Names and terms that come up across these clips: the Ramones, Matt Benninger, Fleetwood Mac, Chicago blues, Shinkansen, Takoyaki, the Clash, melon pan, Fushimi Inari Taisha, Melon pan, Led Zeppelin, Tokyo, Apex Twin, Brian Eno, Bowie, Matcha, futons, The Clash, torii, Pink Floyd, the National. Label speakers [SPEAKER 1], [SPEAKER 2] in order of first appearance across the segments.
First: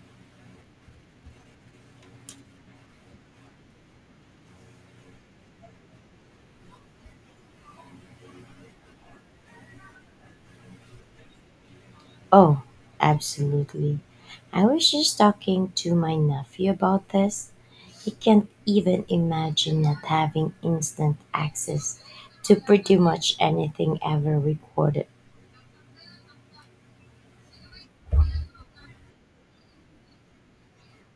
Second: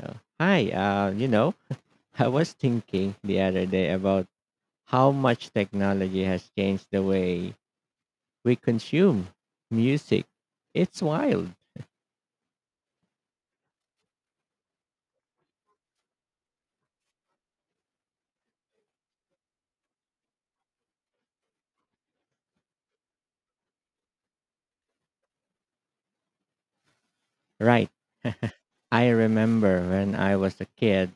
[SPEAKER 1] So, hi, uh, you know, I was thinking the other day about how much technology has changed the way we consume music. It's wild,
[SPEAKER 2] Oh, absolutely. I was just talking to my nephew about this. He can't even imagine not having instant access to pretty much anything ever recorded.
[SPEAKER 1] right? I remember when I was a kid,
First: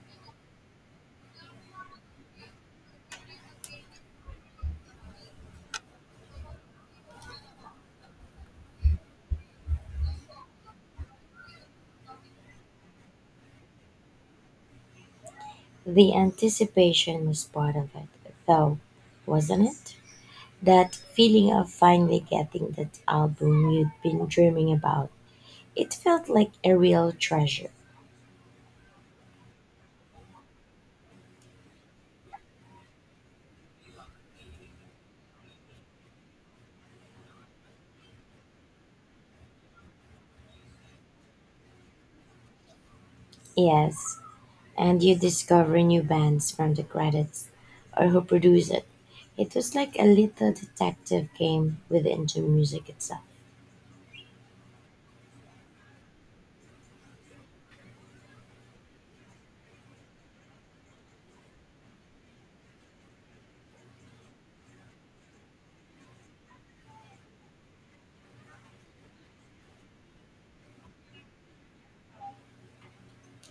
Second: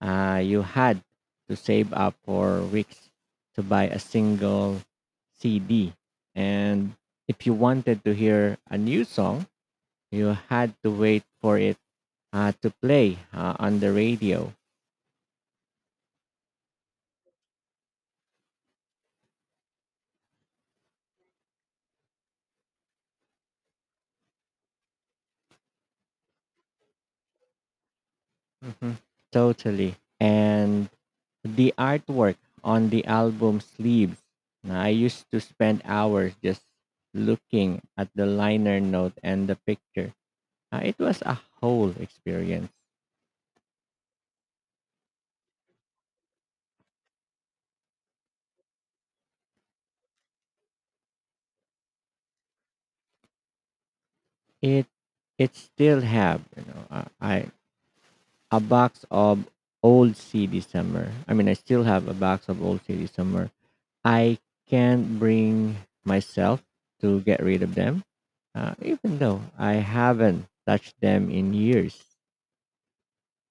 [SPEAKER 1] you had to save up for weeks to buy a single CD. And if you wanted to hear a new song, you had to wait for it to play on the radio.
[SPEAKER 2] The anticipation was part of it, though, wasn't it? That feeling of finally getting that album you'd been dreaming about. It felt like a real treasure.
[SPEAKER 1] Hmm. Totally. And the artwork on the album sleeves. Now, I used to spend hours just looking at the liner note and the picture. It was a whole experience.
[SPEAKER 2] Yes, and you discover new bands from the credits or who produced it. It was like a little detective game within the music itself.
[SPEAKER 1] It it still have you know I a box of old CD somewhere. I mean, I still have a box of old CD somewhere. I can't bring myself to get rid of them, even though I haven't touched them in years.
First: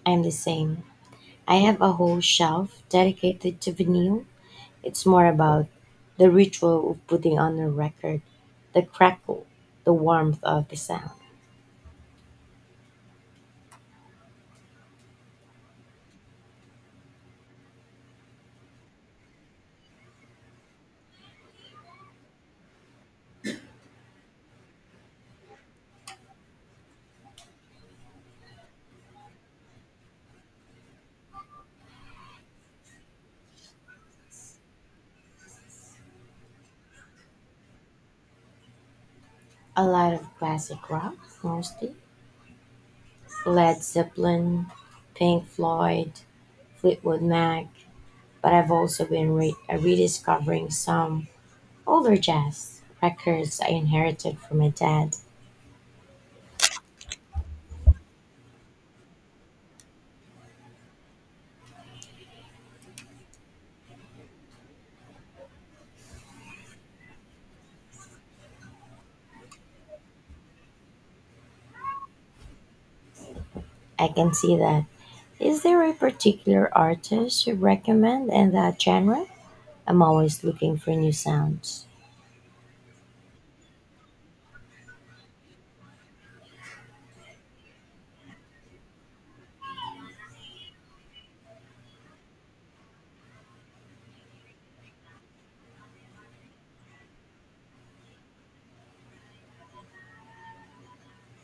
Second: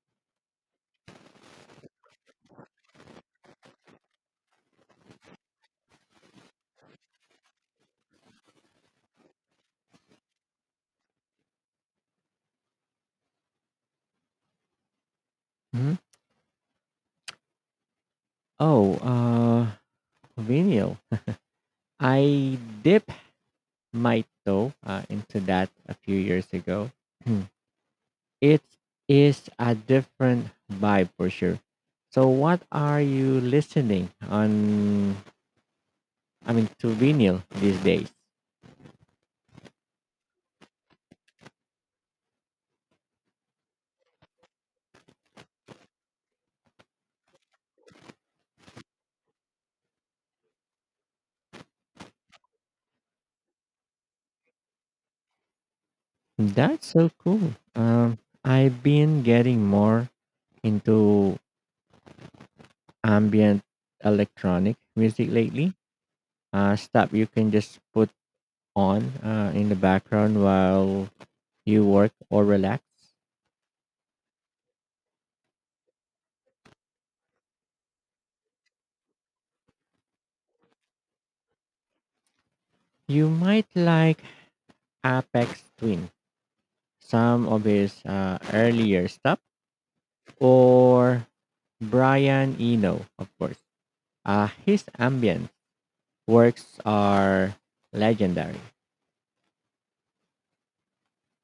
[SPEAKER 2] I'm the same. I have a whole shelf dedicated to vinyl. It's more about the ritual of putting on a record, the crackle, the warmth of the sound.
[SPEAKER 1] Hmm. Oh, vinyl. I dipped my toe into that a few years ago. Hmm, it is a different vibe for sure. So, what are you listening on? I mean, to vinyl these days.
[SPEAKER 2] A lot of classic rock, mostly. Led Zeppelin, Pink Floyd, Fleetwood Mac, but I've also been rediscovering some older jazz records I inherited from my dad.
[SPEAKER 1] That's so cool. I've been getting more into ambient electronic music lately. Stuff you can just put on in the background while you work or relax.
[SPEAKER 2] I can see that. Is there a particular artist you recommend in that genre? I'm always looking for new sounds.
[SPEAKER 1] You might like Apex Twin, some of his earlier stuff, or Brian Eno, of course. His ambient works are legendary.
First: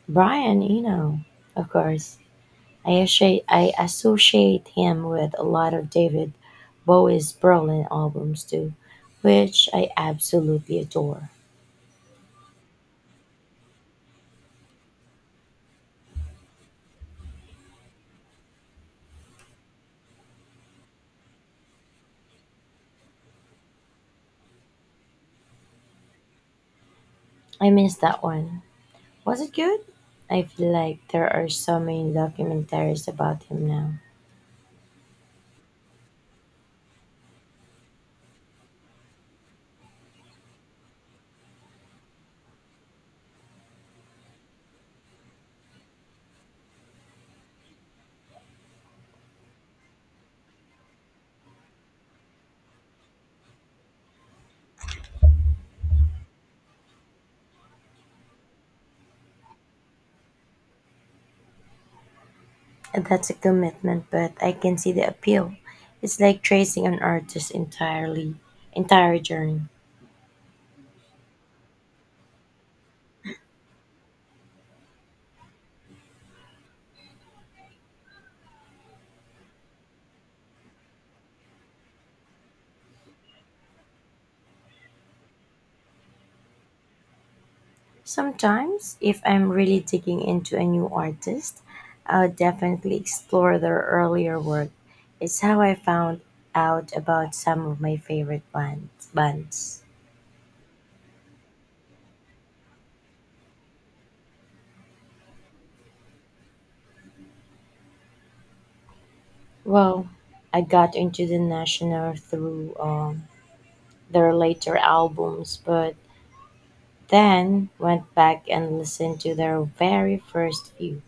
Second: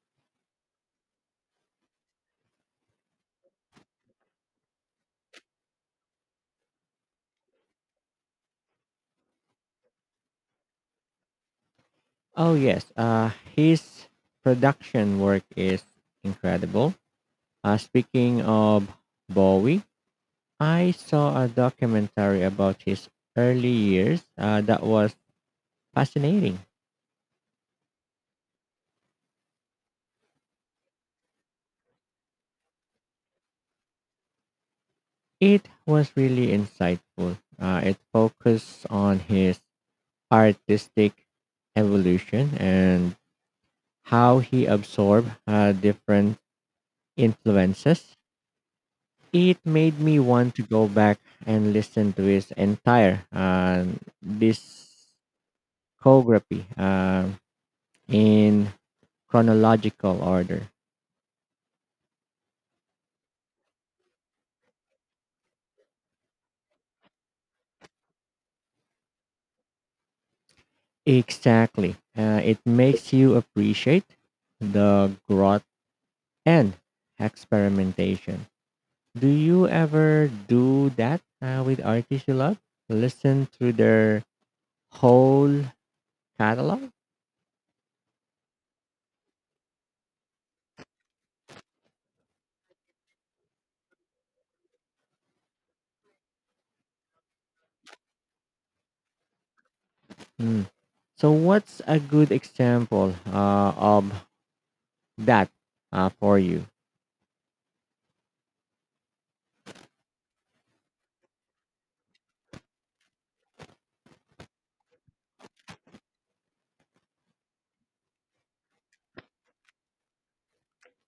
[SPEAKER 2] Brian Eno, of course. I associate him with a lot of David Bowie's Berlin albums too, which I absolutely adore.
[SPEAKER 1] Oh, yes, his production work is incredible. Speaking of Bowie, I saw a documentary about his early years that was fascinating.
[SPEAKER 2] I missed that one. Was it good? I feel like there are so many documentaries about him now.
[SPEAKER 1] It was really insightful. It focused on his artistic evolution and how he absorbed different influences. It made me want to go back and listen to his entire discography uh, in chronological order.
[SPEAKER 2] That's a commitment, but I can see the appeal. It's like tracing an artist's entirely entire journey.
[SPEAKER 1] Exactly. It makes you appreciate the growth and experimentation. Do you ever do that with artists you love? Listen through their whole catalog?
[SPEAKER 2] Sometimes, if I'm really digging into a new artist, I'll definitely explore their earlier work. It's how I found out about some of my favorite bands.
[SPEAKER 1] Mm. So, what's a good example of that for you?
[SPEAKER 2] Well, I got into the National through their later albums, but then went back and listened to their very first few.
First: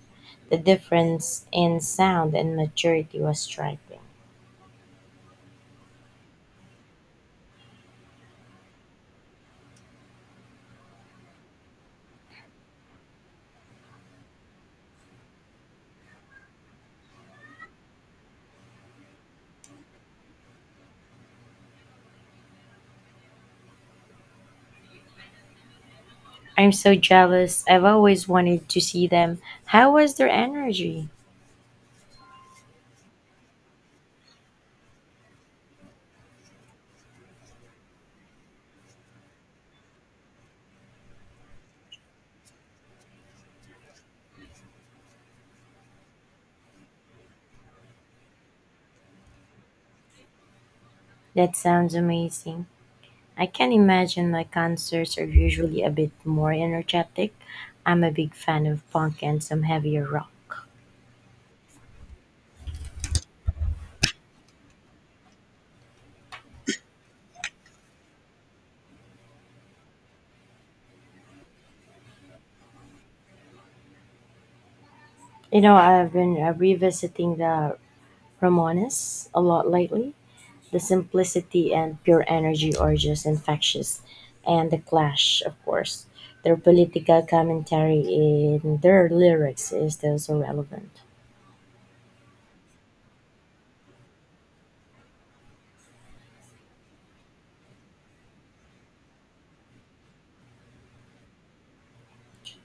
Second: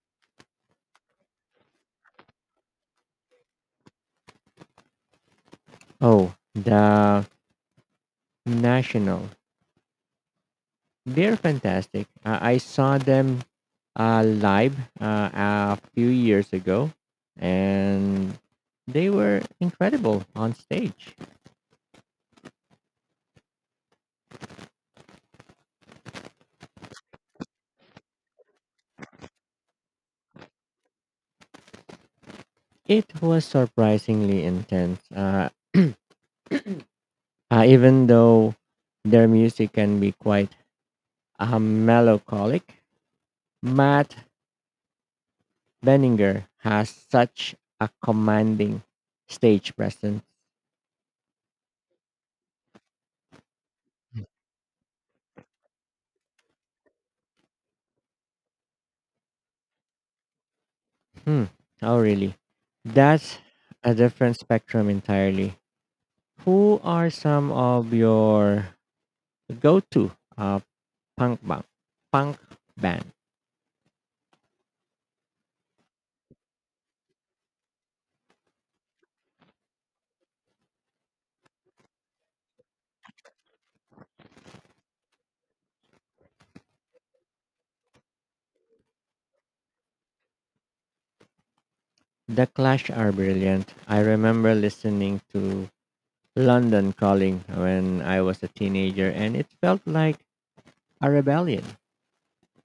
[SPEAKER 2] The difference in sound and maturity was striking.
[SPEAKER 1] Oh, the National. They're fantastic. I saw them live uh, a few years ago, and they were incredible on stage.
[SPEAKER 2] I'm so jealous. I've always wanted to see them. How was their energy?
[SPEAKER 1] It was surprisingly intense, even though their music can be quite melancholic. Matt Benninger has such a commanding stage presence.
[SPEAKER 2] That sounds amazing. I can imagine my concerts are usually a bit more energetic. I'm a big fan of punk and some heavier rock.
[SPEAKER 1] Hmm. Oh, really? That's a different spectrum entirely. Who are some of your go-to uh, punk band? Punk band.
[SPEAKER 2] You know, I've been revisiting the Ramones a lot lately. The simplicity and pure energy are just infectious. And The Clash, of course. Their political commentary in their lyrics is still so relevant.
[SPEAKER 1] The Clash are brilliant. I remember listening to London Calling when I was a teenager, and it felt like a rebellion.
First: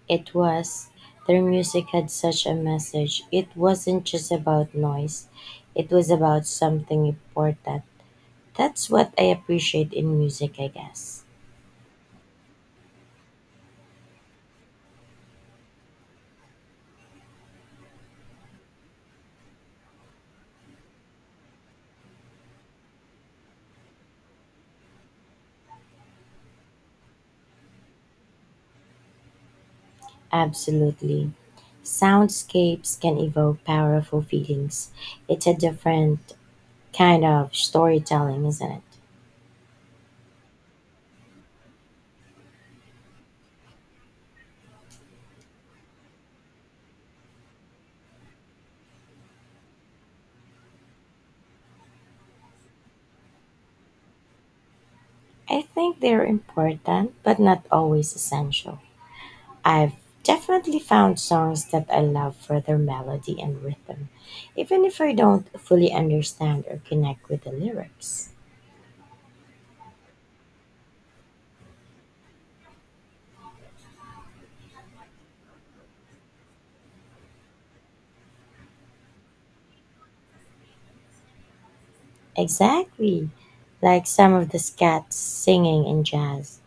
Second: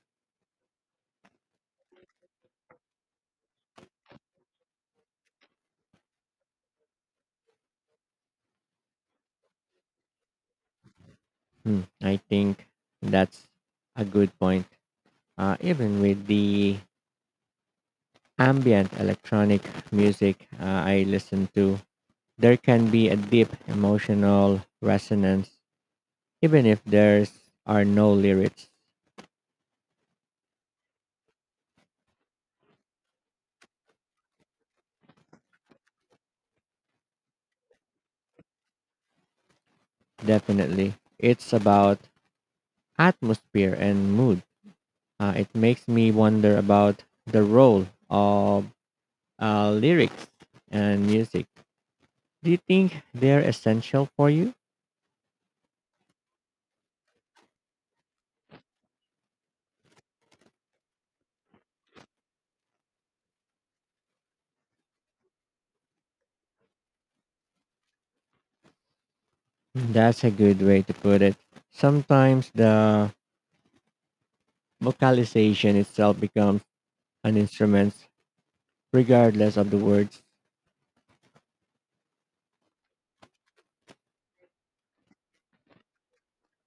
[SPEAKER 2] It was, their music had such a message. It wasn't just about noise, it was about something important. That's what I appreciate in music, I guess.
[SPEAKER 1] Hmm, I think that's a good point. Even with the ambient electronic music I listen to, there can be a deep emotional resonance, even if there's are no lyrics.
[SPEAKER 2] Absolutely. Soundscapes can evoke powerful feelings. It's a different kind of storytelling, isn't it?
[SPEAKER 1] Definitely. It's about atmosphere and mood. It makes me wonder about the role of lyrics and music. Do you think they're essential for you?
[SPEAKER 2] I think they're important, but not always essential. I've definitely found songs that I love for their melody and rhythm, even if I don't fully understand or connect with the lyrics.
[SPEAKER 1] That's a good way to put it. Sometimes the vocalization itself becomes an instrument regardless of the words.
[SPEAKER 2] Exactly, like some of the scat singing in jazz,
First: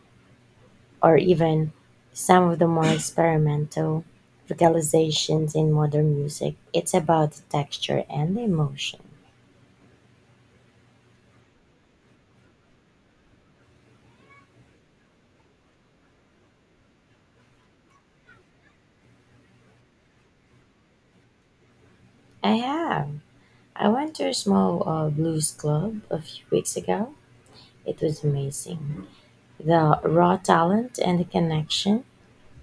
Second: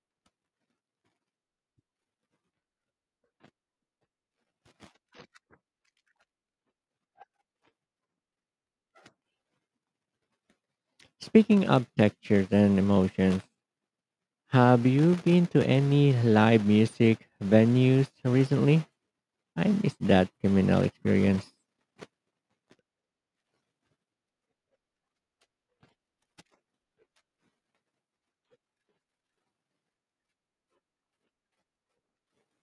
[SPEAKER 2] or even some of the more experimental vocalizations in modern music. It's about the texture and the emotion.
[SPEAKER 1] Speaking of textures and emotions, have you been to any live music venues recently? I miss that communal experience.
[SPEAKER 2] I have. I went to a small blues club a few weeks ago. It was amazing. The raw talent and the connection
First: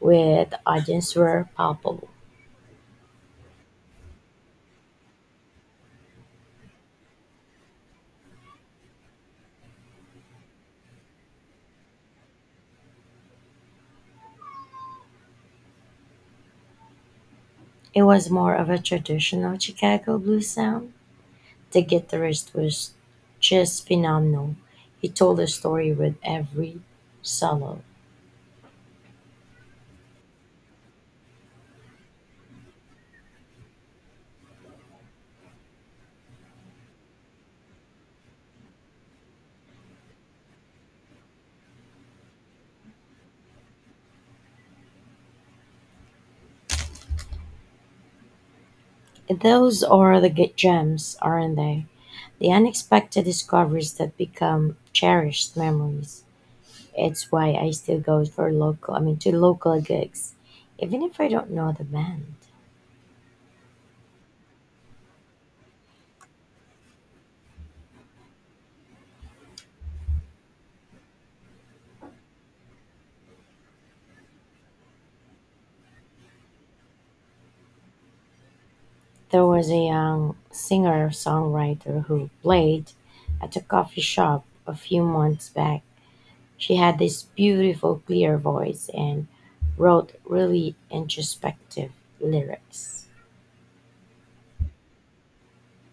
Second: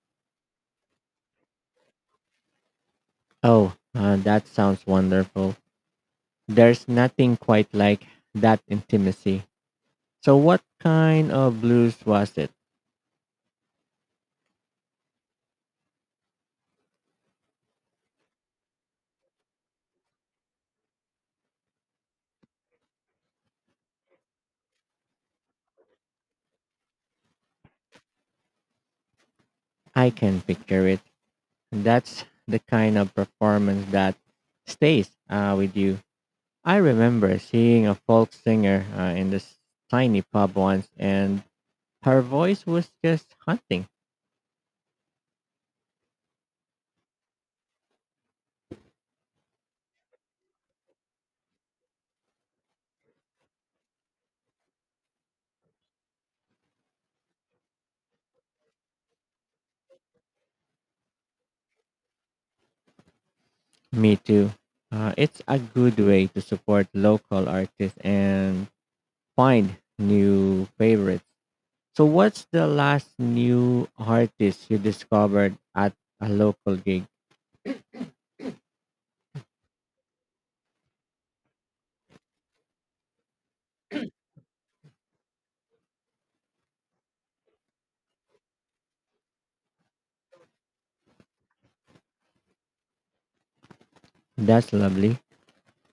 [SPEAKER 2] with the audience were palpable.
[SPEAKER 1] Oh, that sounds wonderful. There's nothing quite like that intimacy. So, what kind of blues was it?
[SPEAKER 2] It was more of a traditional Chicago blues sound. The guitarist was just phenomenal. He told a story with every solo.
[SPEAKER 1] I can picture it. That's the kind of performance that stays with you. I remember seeing a folk singer in this tiny pub once, and her voice was just haunting.
[SPEAKER 2] Those are the gems, aren't they? The unexpected discoveries that become cherished memories. It's why I still go for local, I mean, to local gigs, even if I don't know the band.
[SPEAKER 1] Me too. It's a good way to support local artists and find new favorites. So, what's the last new artist you discovered at a local gig?
[SPEAKER 2] There was a young singer-songwriter who played at a coffee shop a few months back. She had this beautiful clear voice and wrote really introspective lyrics.
[SPEAKER 1] That's lovely.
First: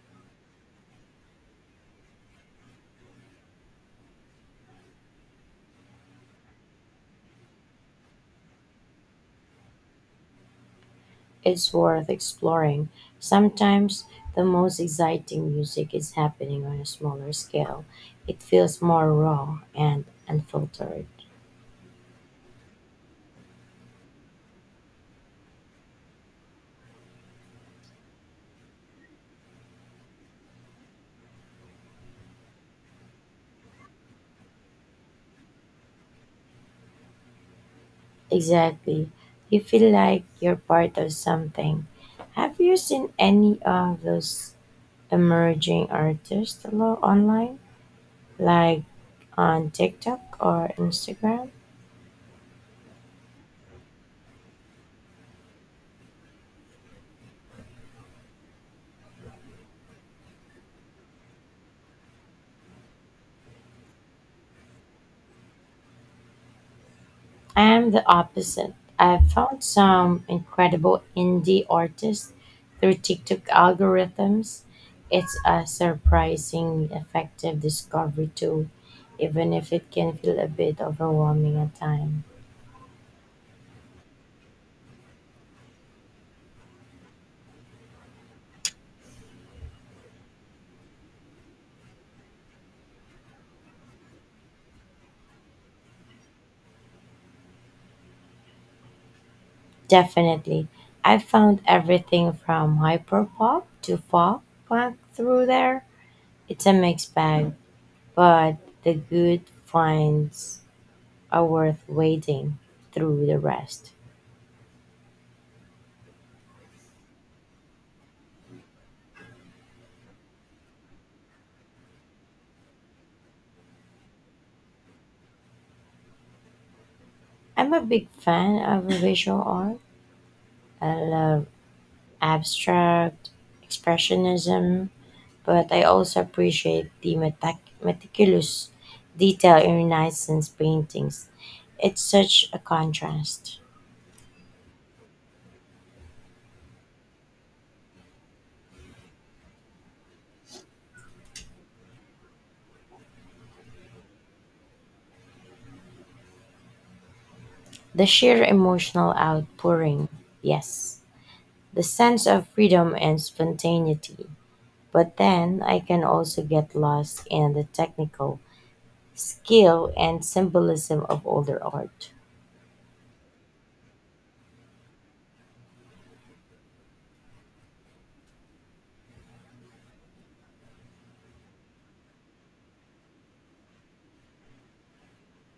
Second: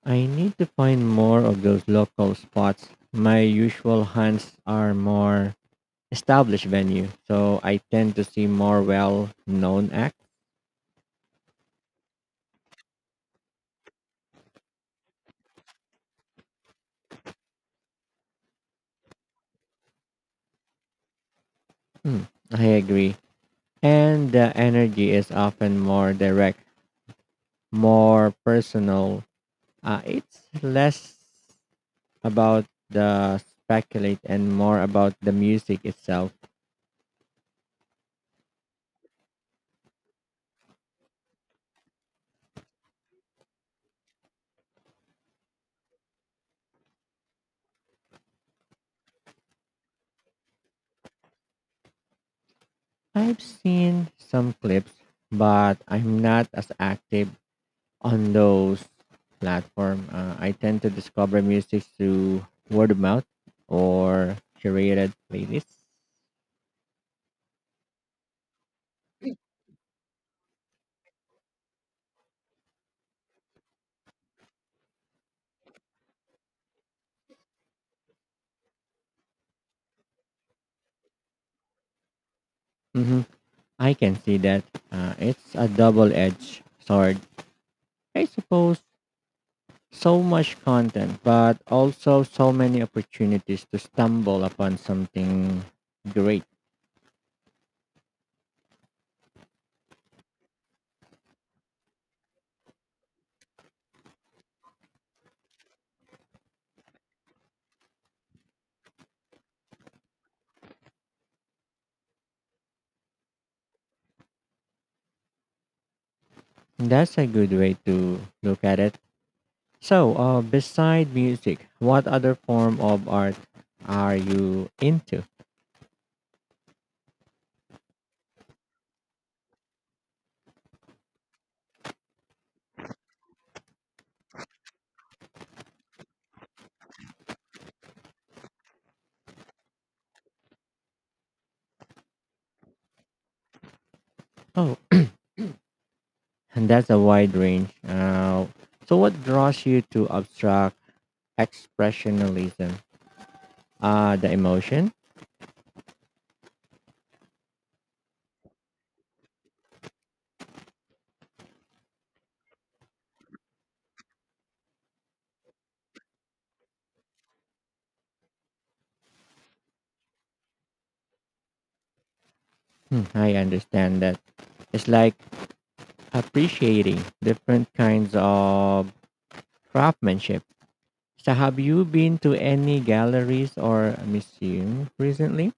[SPEAKER 1] I need to find more of those local spots. My usual hunts are more established venue, so I tend to see more well-known acts.
[SPEAKER 2] It's worth exploring. Sometimes the most exciting music is happening on a smaller scale. It feels more raw and unfiltered.
[SPEAKER 1] Mm, I agree, and the energy is often more direct, more personal. It's less about the speculate and more about the music itself.
[SPEAKER 2] Exactly. You feel like you're part of something. Have you seen any of those emerging artists online, like on TikTok or Instagram?
[SPEAKER 1] I've seen some clips, but I'm not as active on those platform. I tend to discover music through word of mouth or curated playlists.
[SPEAKER 2] I am the opposite. I've found some incredible indie artists through TikTok algorithms. It's a surprising effective discovery tool, even if it can feel a bit overwhelming at times.
[SPEAKER 1] Hmm, I can see that, it's a double-edged sword. I suppose so much content, but also so many opportunities to stumble upon something great.
[SPEAKER 2] Definitely. I found everything from hyperpop to folk punk through there. It's a mixed bag. But the good finds are worth wading through the rest.
[SPEAKER 1] That's a good way to look at it. So, beside music, what other form of art are you into?
[SPEAKER 2] I'm a big fan of visual art. I love abstract expressionism, but I also appreciate the meticulous detail in Renaissance paintings. It's such a contrast.
[SPEAKER 1] Oh, and that's a wide range. So, what draws you to abstract expressionalism? The emotion?
[SPEAKER 2] The sheer emotional outpouring, yes. The sense of freedom and spontaneity, but then I can also get lost in the technical skill and symbolism of older art.
[SPEAKER 1] Hmm, I understand that. It's like appreciating different kinds of craftsmanship. So, have you been to any galleries or museum recently?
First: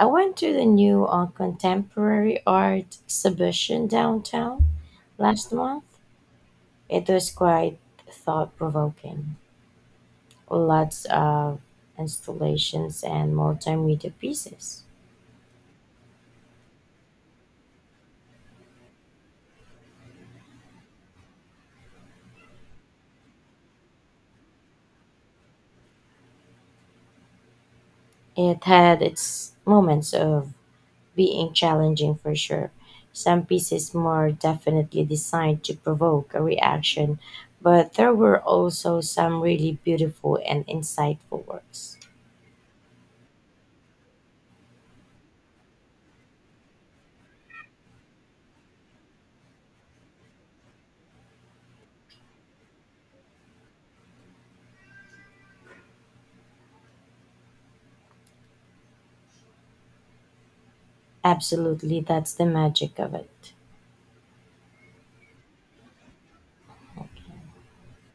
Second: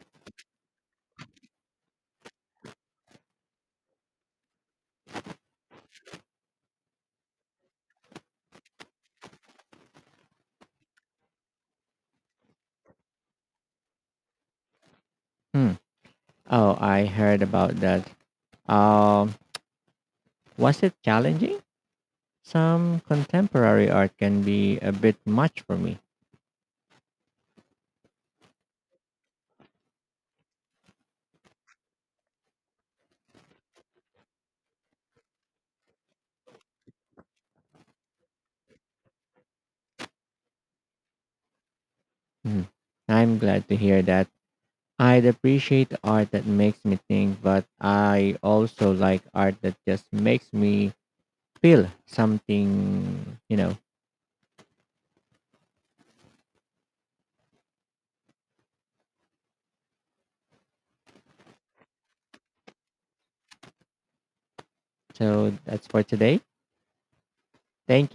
[SPEAKER 2] I went to the new contemporary art exhibition downtown last month. It was quite thought provoking. Lots of installations and multimedia pieces.
[SPEAKER 1] Hmm. Oh, I heard about that. Um, was it challenging? Some contemporary art can be a bit much for me.
[SPEAKER 2] It had its moments of being challenging for sure. Some pieces more definitely designed to provoke a reaction, but there were also some really beautiful and insightful works.
[SPEAKER 1] Mhm. I'm glad to hear that. I'd appreciate art that makes me think, but I also like art that just makes me feel something, you know.
[SPEAKER 2] Absolutely, that's the magic of it.
[SPEAKER 1] So that's for today. Thank